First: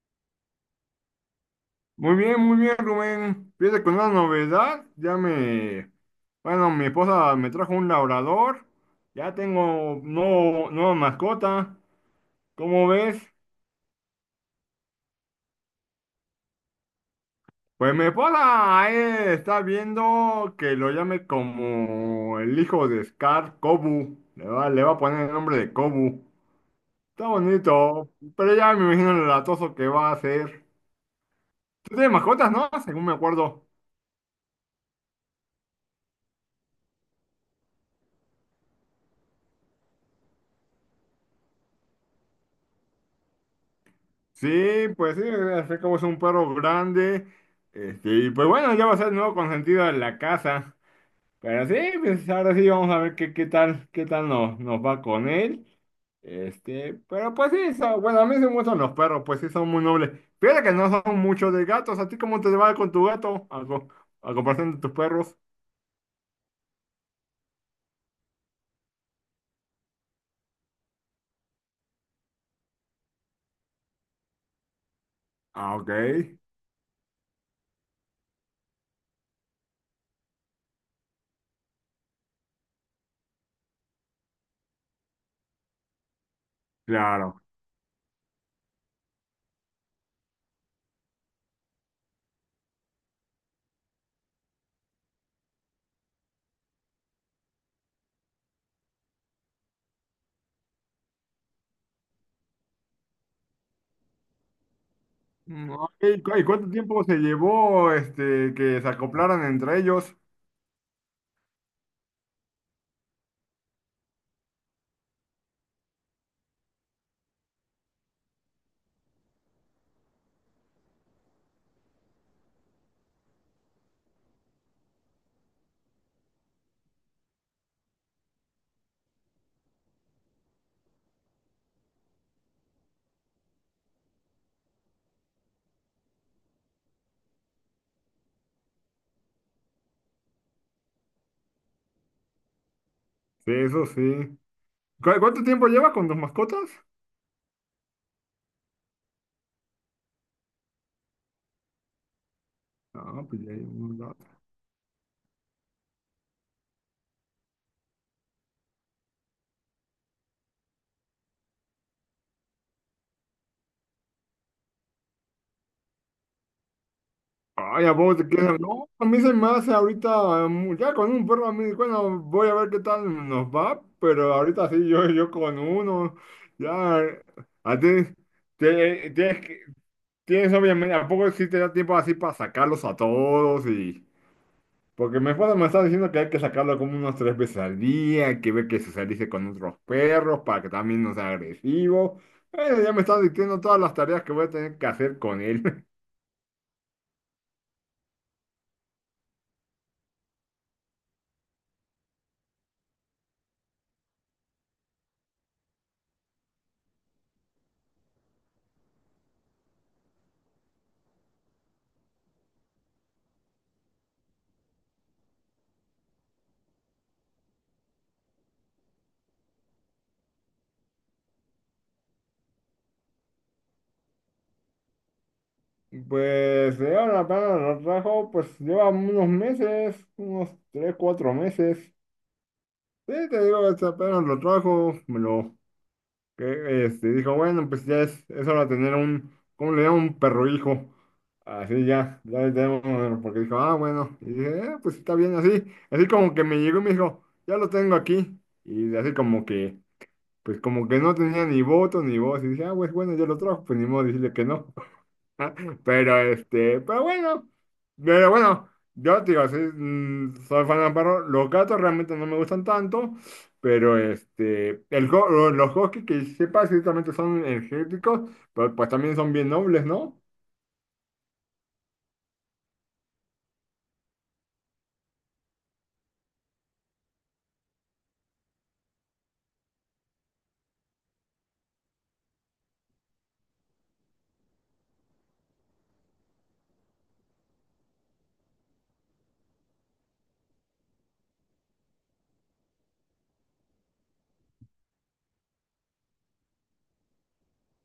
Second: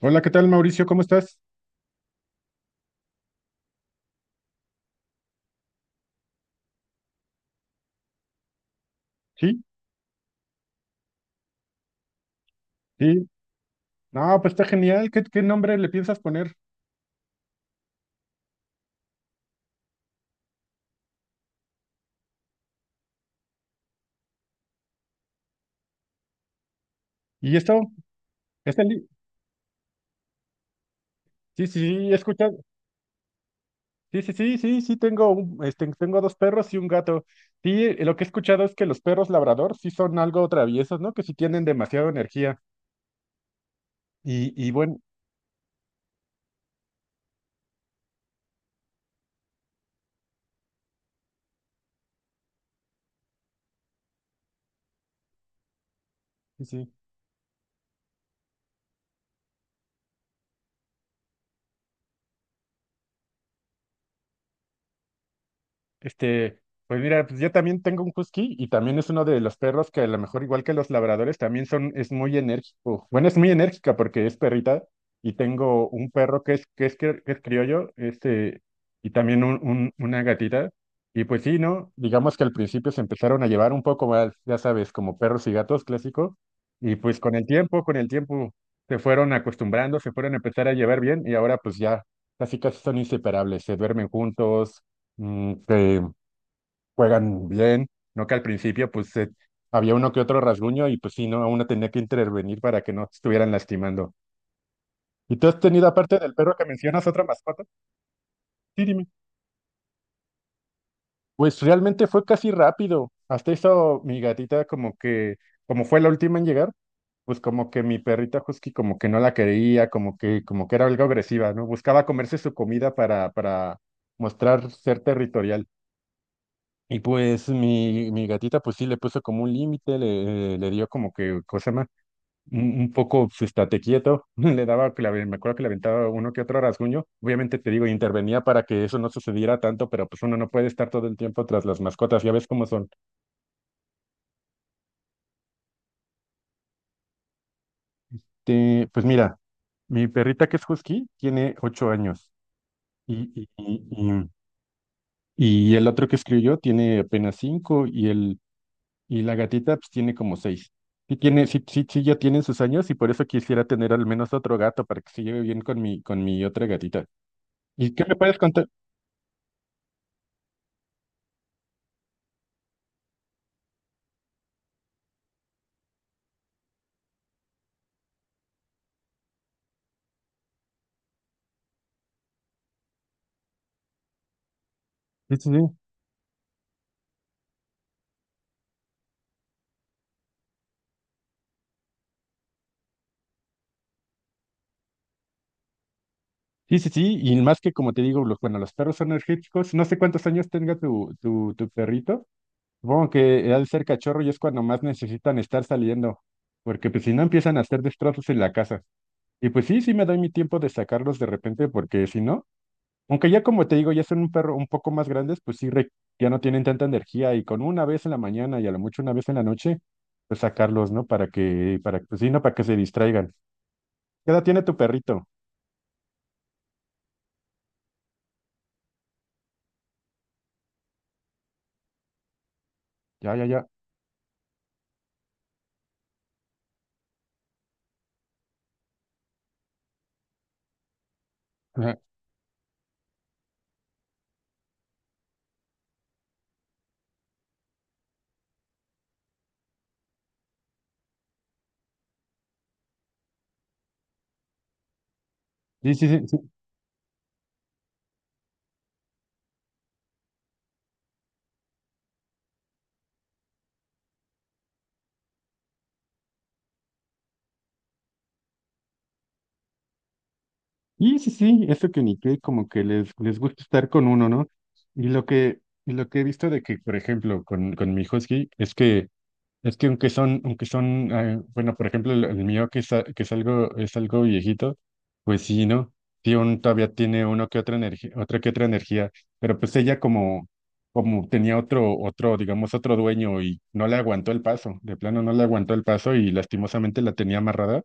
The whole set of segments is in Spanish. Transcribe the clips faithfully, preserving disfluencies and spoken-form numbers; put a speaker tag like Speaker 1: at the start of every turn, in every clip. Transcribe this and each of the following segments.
Speaker 1: Hola, ¿qué tal, Mauricio? ¿Cómo estás?
Speaker 2: Muy bien, muy bien, Rubén. Fíjate con una novedad, ya me, bueno, mi esposa me trajo un labrador, ya
Speaker 1: Sí,
Speaker 2: tengo nuevo- nueva mascota. ¿Cómo
Speaker 1: sí.
Speaker 2: ves?
Speaker 1: No, pues está genial. ¿Qué, qué nombre le piensas poner?
Speaker 2: Pues mi esposa eh, está viendo que lo llame como el hijo de Scar, Kobu. Le va, le va a poner el nombre de Kobu. Está
Speaker 1: ¿Y esto?
Speaker 2: bonito, pero ya
Speaker 1: ¿Este
Speaker 2: me
Speaker 1: li-
Speaker 2: imagino el latoso que va a ser.
Speaker 1: Sí, sí,
Speaker 2: Tú
Speaker 1: sí,
Speaker 2: tienes
Speaker 1: he
Speaker 2: mascotas,
Speaker 1: escuchado.
Speaker 2: ¿no? Según me acuerdo.
Speaker 1: Sí, sí, sí, sí, sí, tengo un- este, tengo dos perros y un gato. Sí, eh, lo que he escuchado es que los perros labrador sí son algo traviesos, ¿no? Que sí tienen demasiada energía.
Speaker 2: Sí,
Speaker 1: Y, y bueno,
Speaker 2: pues sí, así como es un perro grande. Este, y pues bueno, ya va a ser el nuevo consentido de la casa. Pero sí, pues ahora sí vamos a ver qué, qué tal, qué tal nos, nos va con él.
Speaker 1: sí, sí.
Speaker 2: Este, pero pues sí, son- bueno, a mí sí me gustan los perros, pues sí son muy nobles. Fíjate que no son muchos de gatos. ¿A ti cómo te va con tu gato? A, co- a comparación de tus perros.
Speaker 1: Este, pues mira, pues yo también tengo un husky y también es uno de los perros que a lo mejor igual que los labradores también son, es muy enérgico. Bueno, es muy enérgica porque es perrita y
Speaker 2: Ah,
Speaker 1: tengo
Speaker 2: ok,
Speaker 1: un perro que es, que es, cri- que es criollo, este, y también un, un- una gatita. Y pues sí, ¿no? Digamos que al principio se empezaron a llevar un poco mal, ya sabes, como perros y gatos clásico. Y pues con
Speaker 2: claro.
Speaker 1: el tiempo, con el tiempo se fueron acostumbrando, se fueron a empezar a llevar bien y ahora pues ya casi casi son inseparables, se duermen juntos mm, que juegan bien, ¿no? Que al principio pues se- había uno que otro rasguño y pues sí, ¿no? Uno tenía que intervenir para que no estuvieran lastimando. ¿Y tú has
Speaker 2: Mm,
Speaker 1: tenido,
Speaker 2: ok,
Speaker 1: aparte del
Speaker 2: ¿cu- ¿y
Speaker 1: perro que
Speaker 2: cuánto tiempo
Speaker 1: mencionas,
Speaker 2: se
Speaker 1: otra mascota?
Speaker 2: llevó este que
Speaker 1: Sí,
Speaker 2: se
Speaker 1: dime.
Speaker 2: acoplaran entre ellos?
Speaker 1: Pues realmente fue casi rápido. Hasta eso mi gatita como que, como fue la última en llegar, pues como que mi perrita husky como que no la quería, como que, como que era algo agresiva, ¿no? Buscaba comerse su comida para, para mostrar ser territorial. Y pues mi, mi gatita pues sí le puso como un límite, le, eh, le dio como que, cosa más, un, un poco, pues, estate quieto, le daba, que le aven- me acuerdo que le aventaba uno que otro rasguño, obviamente te digo, intervenía para que eso no sucediera tanto, pero pues uno no puede estar todo el tiempo tras las mascotas, ya ves cómo son.
Speaker 2: Sí, eso sí. ¿Cu- ¿Cuánto tiempo llevas con tus mascotas?
Speaker 1: Te- pues mira, mi perrita que es husky tiene ocho años
Speaker 2: Ah,
Speaker 1: y,
Speaker 2: pues
Speaker 1: y,
Speaker 2: ya llevo
Speaker 1: y,
Speaker 2: un rato.
Speaker 1: y- y el otro que escribió tiene apenas cinco y el, y la gatita pues tiene como seis. Sí tiene, sí, sí, sí ya tiene sus años y por eso quisiera tener al menos otro gato para que se lleve bien con mi, con mi otra gatita.
Speaker 2: Ay,
Speaker 1: ¿Y
Speaker 2: ¿a
Speaker 1: qué me
Speaker 2: vos te
Speaker 1: puedes
Speaker 2: quedas?
Speaker 1: contar?
Speaker 2: No, a mí se me hace ahorita, mm, ya con un perro a mí, bueno, voy a ver qué tal nos va, pero ahorita sí, yo, yo con uno, ya, a ti, te- tienes, que- tienes obviamente, ¿a poco sí te da tiempo así para sacarlos a todos? Y, Porque mi
Speaker 1: Sí, sí, sí.
Speaker 2: esposa me está diciendo que hay que sacarlo como unas tres veces al día, hay que ver que socialice con otros perros para que también no sea agresivo. Eh, ya me está diciendo todas las tareas que voy a tener que hacer con él.
Speaker 1: Sí, sí, sí, y más que como te digo, los, bueno, los perros son energéticos. No sé cuántos años tenga tu, tu, tu perrito. Supongo que al ser cachorro y es cuando más necesitan estar saliendo, porque pues si no empiezan a hacer destrozos en la casa. Y pues sí, sí me doy mi tiempo de sacarlos de repente, porque si no... Aunque ya como te digo, ya son un perro un poco más grandes, pues sí, re- ya no tienen tanta energía y con una vez en la mañana y a lo mucho una vez en la noche, pues sacarlos, ¿no? Para que, para, pues sí, no, para que se distraigan. ¿Qué edad tiene tu perrito?
Speaker 2: Pues de ahora para lo trajo, pues lleva unos meses, unos tres, cuatro meses. Sí,
Speaker 1: Ya, ya,
Speaker 2: te
Speaker 1: ya.
Speaker 2: digo, este apenas lo trajo, me lo que este, dijo, bueno, pues ya es, es hora de tener un, ¿cómo le llaman? Un perro hijo. Así
Speaker 1: Ajá.
Speaker 2: ya, ya le tenemos, bueno, porque dijo, ah, bueno, y dije, "Eh, pues está bien así." Así como que me llegó y me dijo, ya lo tengo aquí. Y así como que, pues como que no tenía ni voto ni voz. Y dije, ah, pues bueno, ya lo trajo, pues ni modo decirle que no.
Speaker 1: Sí, sí,
Speaker 2: Pero
Speaker 1: sí, sí.
Speaker 2: este, pero bueno, pero bueno, yo te digo, soy, mm, soy fan de los. Los gatos realmente no me gustan tanto, pero este, el, go- lo- los huskies que sepa ciertamente son energéticos, pero pues también son bien nobles, ¿no?
Speaker 1: Y sí, sí, eso que ni que como que les, les gusta estar con uno, ¿no? Y lo que, y lo que he visto de que, por ejemplo, con, con mi husky, es que es que aunque son, aunque son, eh, bueno, por ejemplo, el, el mío que es, a- que es algo, es algo viejito, pues sí, ¿no? Sí, aún todavía tiene uno que otra energía, otra que otra energía, pero pues ella como, como tenía otro, otro, digamos, otro dueño y no le aguantó el paso, de plano no le aguantó el paso y lastimosamente la tenía amarrada.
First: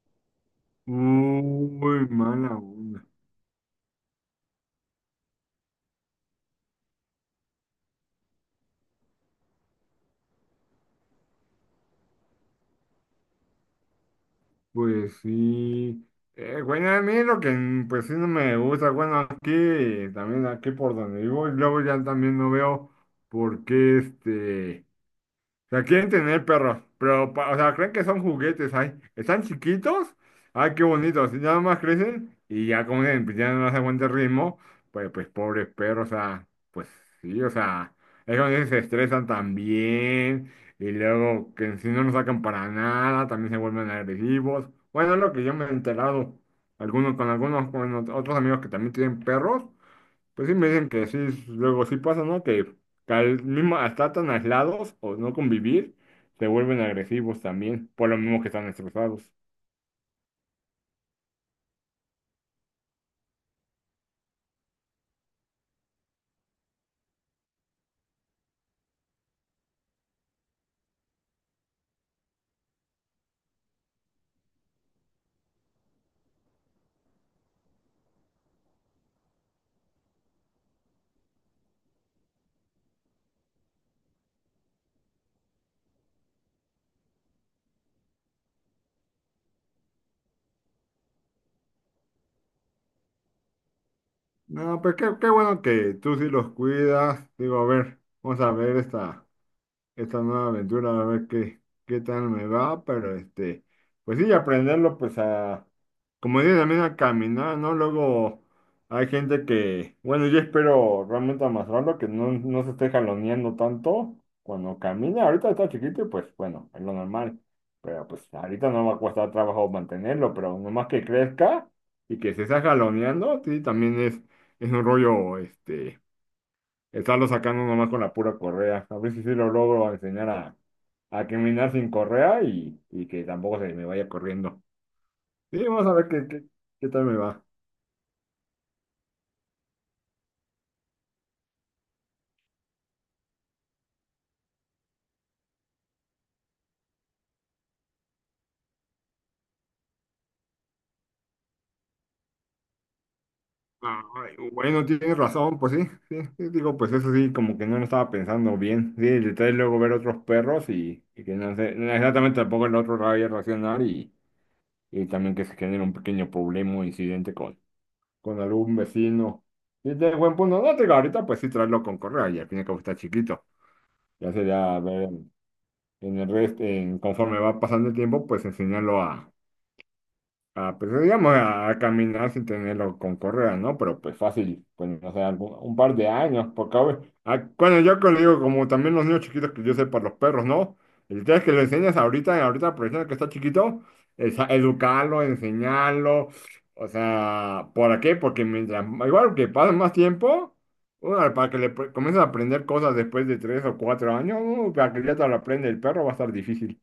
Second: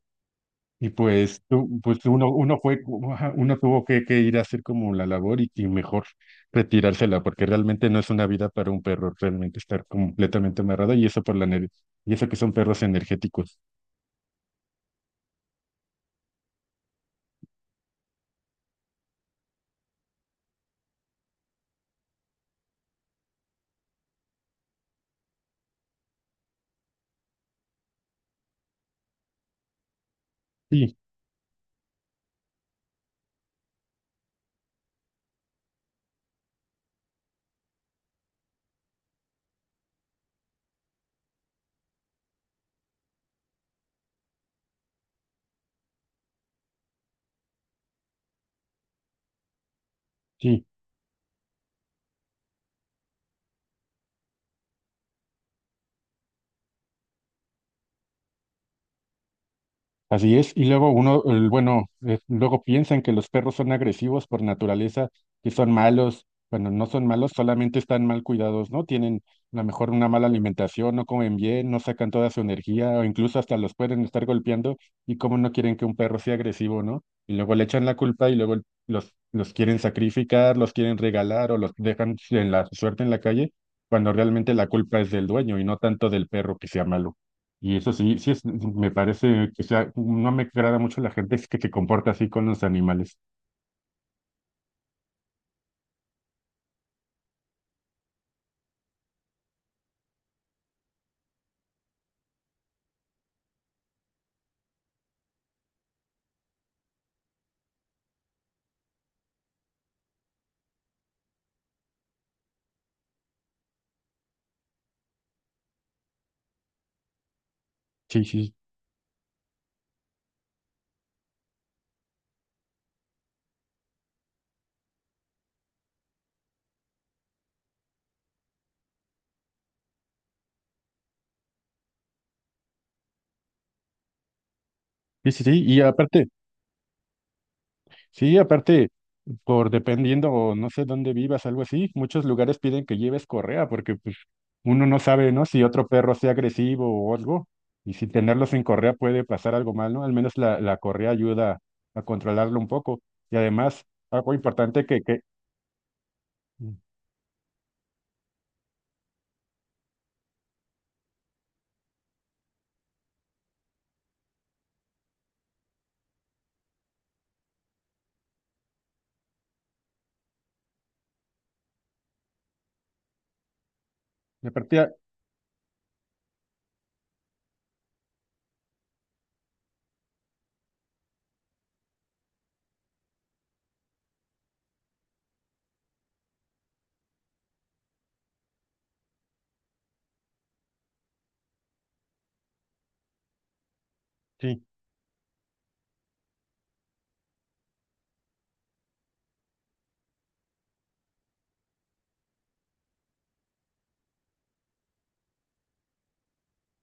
Speaker 1: Y pues, tú-
Speaker 2: Muy
Speaker 1: pues uno,
Speaker 2: mala
Speaker 1: uno fue,
Speaker 2: onda.
Speaker 1: como, ajá, uno tuvo que, que ir a hacer como la labor y, y mejor retirársela, porque realmente no es una vida para un perro, realmente estar completamente amarrado y eso por la ener- y eso que son perros energéticos.
Speaker 2: Pues sí. Eh, bueno, a mí lo que mm, pues sí no me gusta, bueno, aquí también aquí por donde vivo, y luego ya también no veo por qué este. Sea, quieren tener perros, pero, pa- o sea, creen que son juguetes, ay, están chiquitos, ay, qué
Speaker 1: Sí,
Speaker 2: bonitos, y nada más crecen y ya como dicen, pues, ya no les aguanta el ritmo, pues, pues, pobres perros, o sea, pues sí, o sea, es cuando dicen, se estresan también, y luego que si no nos sacan para nada, también se vuelven agresivos, bueno, es lo que yo me he enterado, algunos, con algunos, con otros amigos que también tienen perros, pues sí
Speaker 1: sí.
Speaker 2: me dicen que sí, luego sí pasa, ¿no? Que al mismo, hasta tan aislados o no convivir, se vuelven agresivos también, por lo mismo que están estresados.
Speaker 1: Así es, y luego uno, el- bueno, eh, luego piensan que los perros son agresivos por naturaleza, que son malos, bueno no son malos, solamente están mal cuidados, ¿no? Tienen a lo mejor una mala alimentación, no comen bien, no sacan toda su energía, o incluso hasta los pueden estar golpeando, y cómo no quieren que un perro sea agresivo, ¿no? Y luego le echan la culpa y luego el- los, los quieren sacrificar, los quieren regalar o los dejan en la suerte en la calle, cuando realmente la culpa es del dueño y no tanto del perro que sea malo. Y eso sí, sí es, me parece que sea, no me agrada mucho la gente que se comporta así con los animales.
Speaker 2: No, pues qué, qué bueno que tú sí los cuidas. Digo, a ver, vamos a ver esta. esta nueva aventura, a ver qué, qué tal me va, pero este, pues sí, aprenderlo, pues a, como digo, también a caminar, ¿no? Luego hay gente que, bueno, yo espero realmente amasarlo, que no, no se esté jaloneando tanto cuando camina, ahorita está chiquito y pues bueno, es lo normal, pero
Speaker 1: Sí,
Speaker 2: pues
Speaker 1: sí,
Speaker 2: ahorita no va a costar trabajo mantenerlo, pero nomás que crezca y que se esté jaloneando, sí, también es, es, un rollo, este. Estarlo sacando nomás con la pura correa. A ver si sí lo logro enseñar a, a caminar sin correa y, y que tampoco se me vaya corriendo.
Speaker 1: sí, sí, sí.
Speaker 2: Sí,
Speaker 1: Y
Speaker 2: vamos a ver
Speaker 1: aparte,
Speaker 2: qué, qué, qué tal me va.
Speaker 1: sí, aparte, por dependiendo o no sé dónde vivas, algo así, muchos lugares piden que lleves correa porque pues uno no sabe, ¿no? Si otro perro sea agresivo o algo. Y si tenerlo sin correa puede pasar algo mal, ¿no? Al menos la, la correa ayuda a controlarlo un poco. Y además, algo
Speaker 2: Ay,
Speaker 1: importante
Speaker 2: bueno,
Speaker 1: que,
Speaker 2: tienes
Speaker 1: que,
Speaker 2: razón, pues sí, sí, sí, digo, pues eso sí, como que no lo estaba pensando bien. Sí, el detalle es luego ver otros perros y, y que no sé, no, exactamente tampoco el otro vaya a reaccionar, y, y también que se genere un pequeño problema o incidente con, con algún vecino. Y de buen punto, no te digo, ahorita pues sí traerlo con correa y al fin y al cabo está chiquito. Ya
Speaker 1: y
Speaker 2: sería, a
Speaker 1: aparte,
Speaker 2: ver, en el resto, en, conforme va pasando el tiempo, pues enseñarlo a... Ah, pues eh, digamos a, a caminar sin tenerlo con correa, ¿no? Pero pues fácil, pues no sé, algún- un par de años, porque a ver, ah, bueno, yo que le digo, como también los niños chiquitos que yo sé para los perros, ¿no? El tema es que lo enseñas ahorita, ahorita aprovechando que está chiquito, es a-
Speaker 1: sí,
Speaker 2: educarlo, enseñarlo, o sea, ¿por qué? Porque mientras, igual que pasa más tiempo, uno, para que le pre- comiences a aprender cosas después de tres o cuatro años, uh, para que ya te lo aprende el perro va a estar difícil.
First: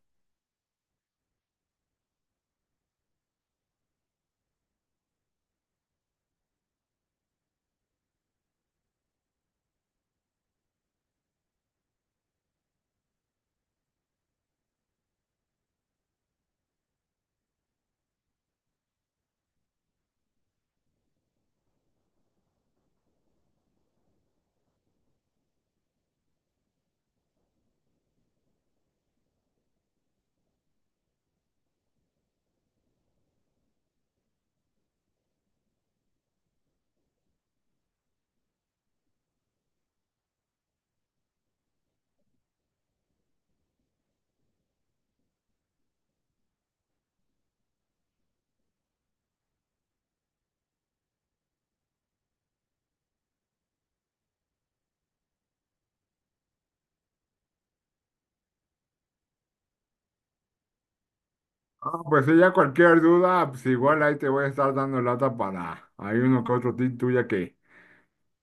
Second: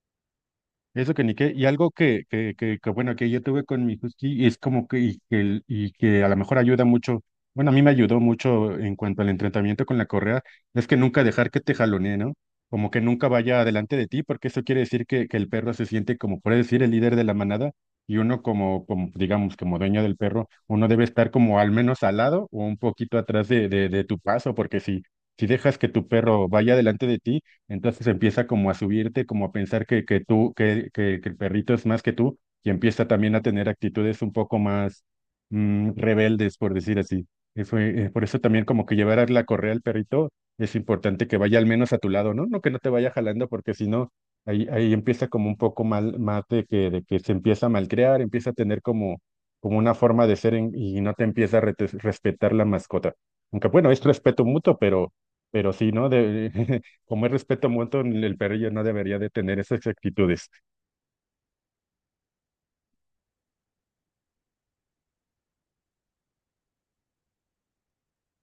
Speaker 1: eso que ni qué, y algo que, que, que, que, bueno, que yo tuve con mi husky, y es como que, y que, el- y que a lo mejor ayuda mucho, bueno, a mí me ayudó mucho en cuanto al entrenamiento con la correa, es que nunca dejar que te jalonee, ¿no? Como que nunca vaya adelante de ti, porque eso quiere decir que, que el perro se siente como, puede decir, el líder de la manada, y uno como, como, digamos, como dueño del perro, uno debe estar como al menos al lado o un poquito atrás de, de, de tu paso, porque si, si dejas que tu perro vaya adelante de ti, entonces empieza como a subirte, como a pensar que, que tú, que, que, que el perrito es más que tú, y empieza también a tener actitudes un poco más mm, rebeldes, por decir así. Y fue, eh, por eso también como que llevar a la correa al perrito es importante que vaya al menos a tu lado, ¿no? No que no te vaya jalando, porque si no, ahí, ahí empieza como un poco mal, más de que, de que se empieza a malcriar, empieza a tener como, como una forma de ser en- y no te empieza a rete- respetar la mascota. Aunque bueno, es respeto mutuo, pero... Pero sí, ¿no? De, como es respeto mutuo, el perro ya no debería de tener esas actitudes.
Speaker 2: Ah, pues si ya cualquier duda, pues igual ahí te voy a estar dando lata. Para. Hay uno que otro tip tuya que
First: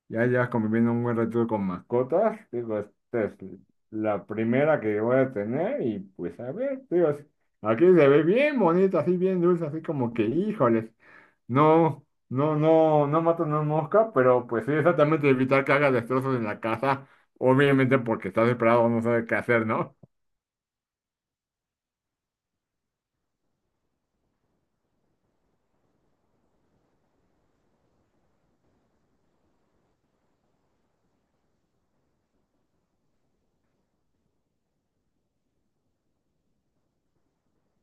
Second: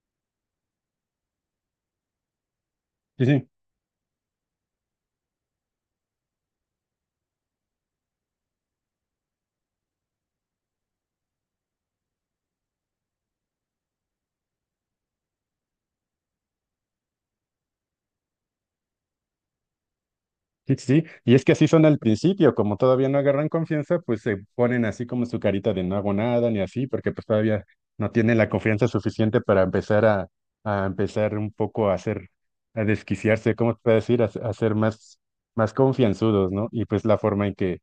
Speaker 2: ya llevas conviviendo un buen rato con mascotas. Digo, esta
Speaker 1: Sí,
Speaker 2: es
Speaker 1: sí.
Speaker 2: la primera que voy a tener y pues a ver, digo, aquí se ve bien bonita, así bien dulce, así como que, híjoles, no, no, no, no mata una mosca, pero pues sí, exactamente evitar que haga destrozos en la casa, obviamente porque está desesperado, no sabe qué hacer, ¿no?
Speaker 1: Sí, sí, sí. Y es que así son al principio, como todavía no agarran confianza, pues se ponen así como su carita de no hago nada ni así, porque pues todavía no tienen la confianza suficiente para empezar a, a empezar un poco a hacer, a desquiciarse, ¿cómo te puedo decir? A, se- a ser más, más confianzudos, ¿no? Y pues la forma en que,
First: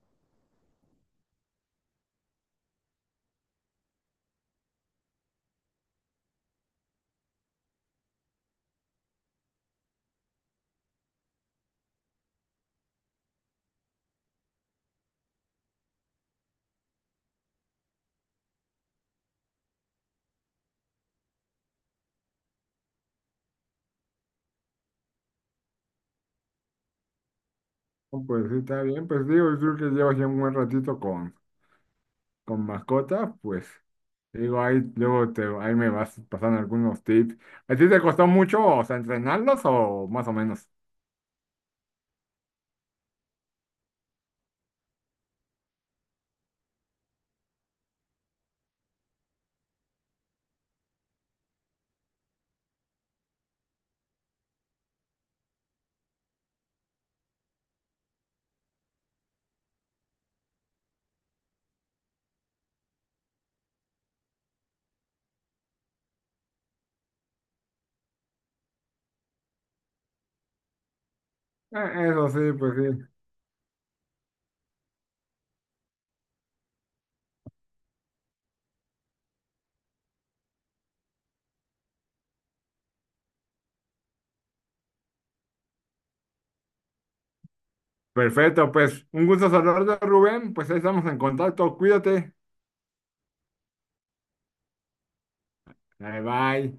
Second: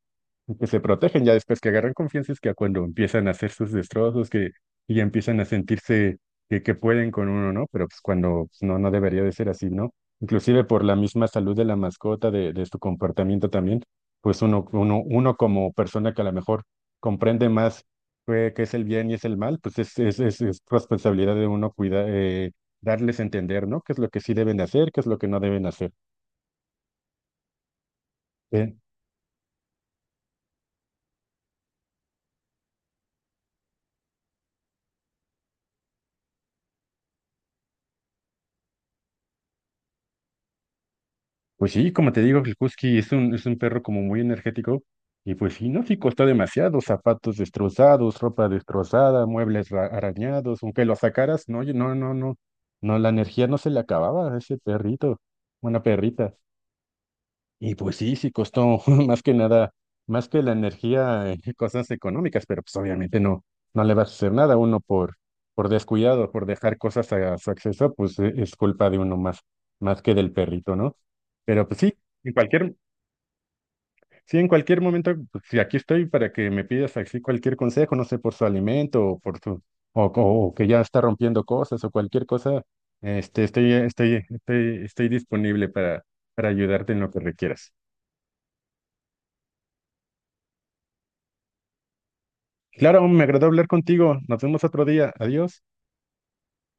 Speaker 1: en que se protegen ya después que agarran confianza es que cuando empiezan a hacer sus destrozos, que y ya empiezan a sentirse que, que pueden con uno, ¿no? Pero pues cuando pues, no, no debería de ser así, ¿no? Inclusive por la misma salud de la mascota, de, de su comportamiento también, pues uno, uno, uno como persona que a lo mejor comprende más qué, qué es el bien y es el mal, pues es, es, es, es responsabilidad de uno cuidar, darles a entender, ¿no? ¿Qué es lo que sí deben hacer, qué es lo que no deben hacer?
Speaker 2: No, pues sí,
Speaker 1: Eh,
Speaker 2: está bien, pues digo, yo creo que llevas ya un buen ratito con. con mascotas, pues te digo, ahí luego te, ahí me vas pasando algunos tips. ¿A ti te costó mucho, o sea, entrenarlos o más o menos?
Speaker 1: Pues sí, como te digo, el Husky es un, es un perro como muy energético y pues sí, no, sí costó demasiado, zapatos destrozados, ropa destrozada, muebles ra- arañados, aunque lo sacaras, no, yo- no, no, no, no, la energía no se le acababa a ese perrito, una perrita. Y pues sí, sí costó más que nada, más que la energía, eh, cosas económicas, pero pues obviamente no, no le vas a hacer nada uno por, por descuidado, por dejar cosas a su acceso, pues eh, es culpa de uno más, más que del perrito, ¿no? Pero pues sí,
Speaker 2: Eh, Eso
Speaker 1: en
Speaker 2: sí,
Speaker 1: cualquier,
Speaker 2: pues sí.
Speaker 1: sí, en cualquier momento, pues, sí, aquí estoy para que me pidas así cualquier consejo, no sé, por su alimento o por su, o, o- o que ya está rompiendo cosas o cualquier cosa, este, estoy, estoy, estoy, estoy disponible para, para ayudarte en lo que requieras.
Speaker 2: Perfecto, pues un gusto saludarte, Rubén. Pues ahí estamos en contacto. Cuídate.
Speaker 1: Claro, me agradó hablar contigo. Nos vemos otro día. Adiós.
Speaker 2: Bye bye.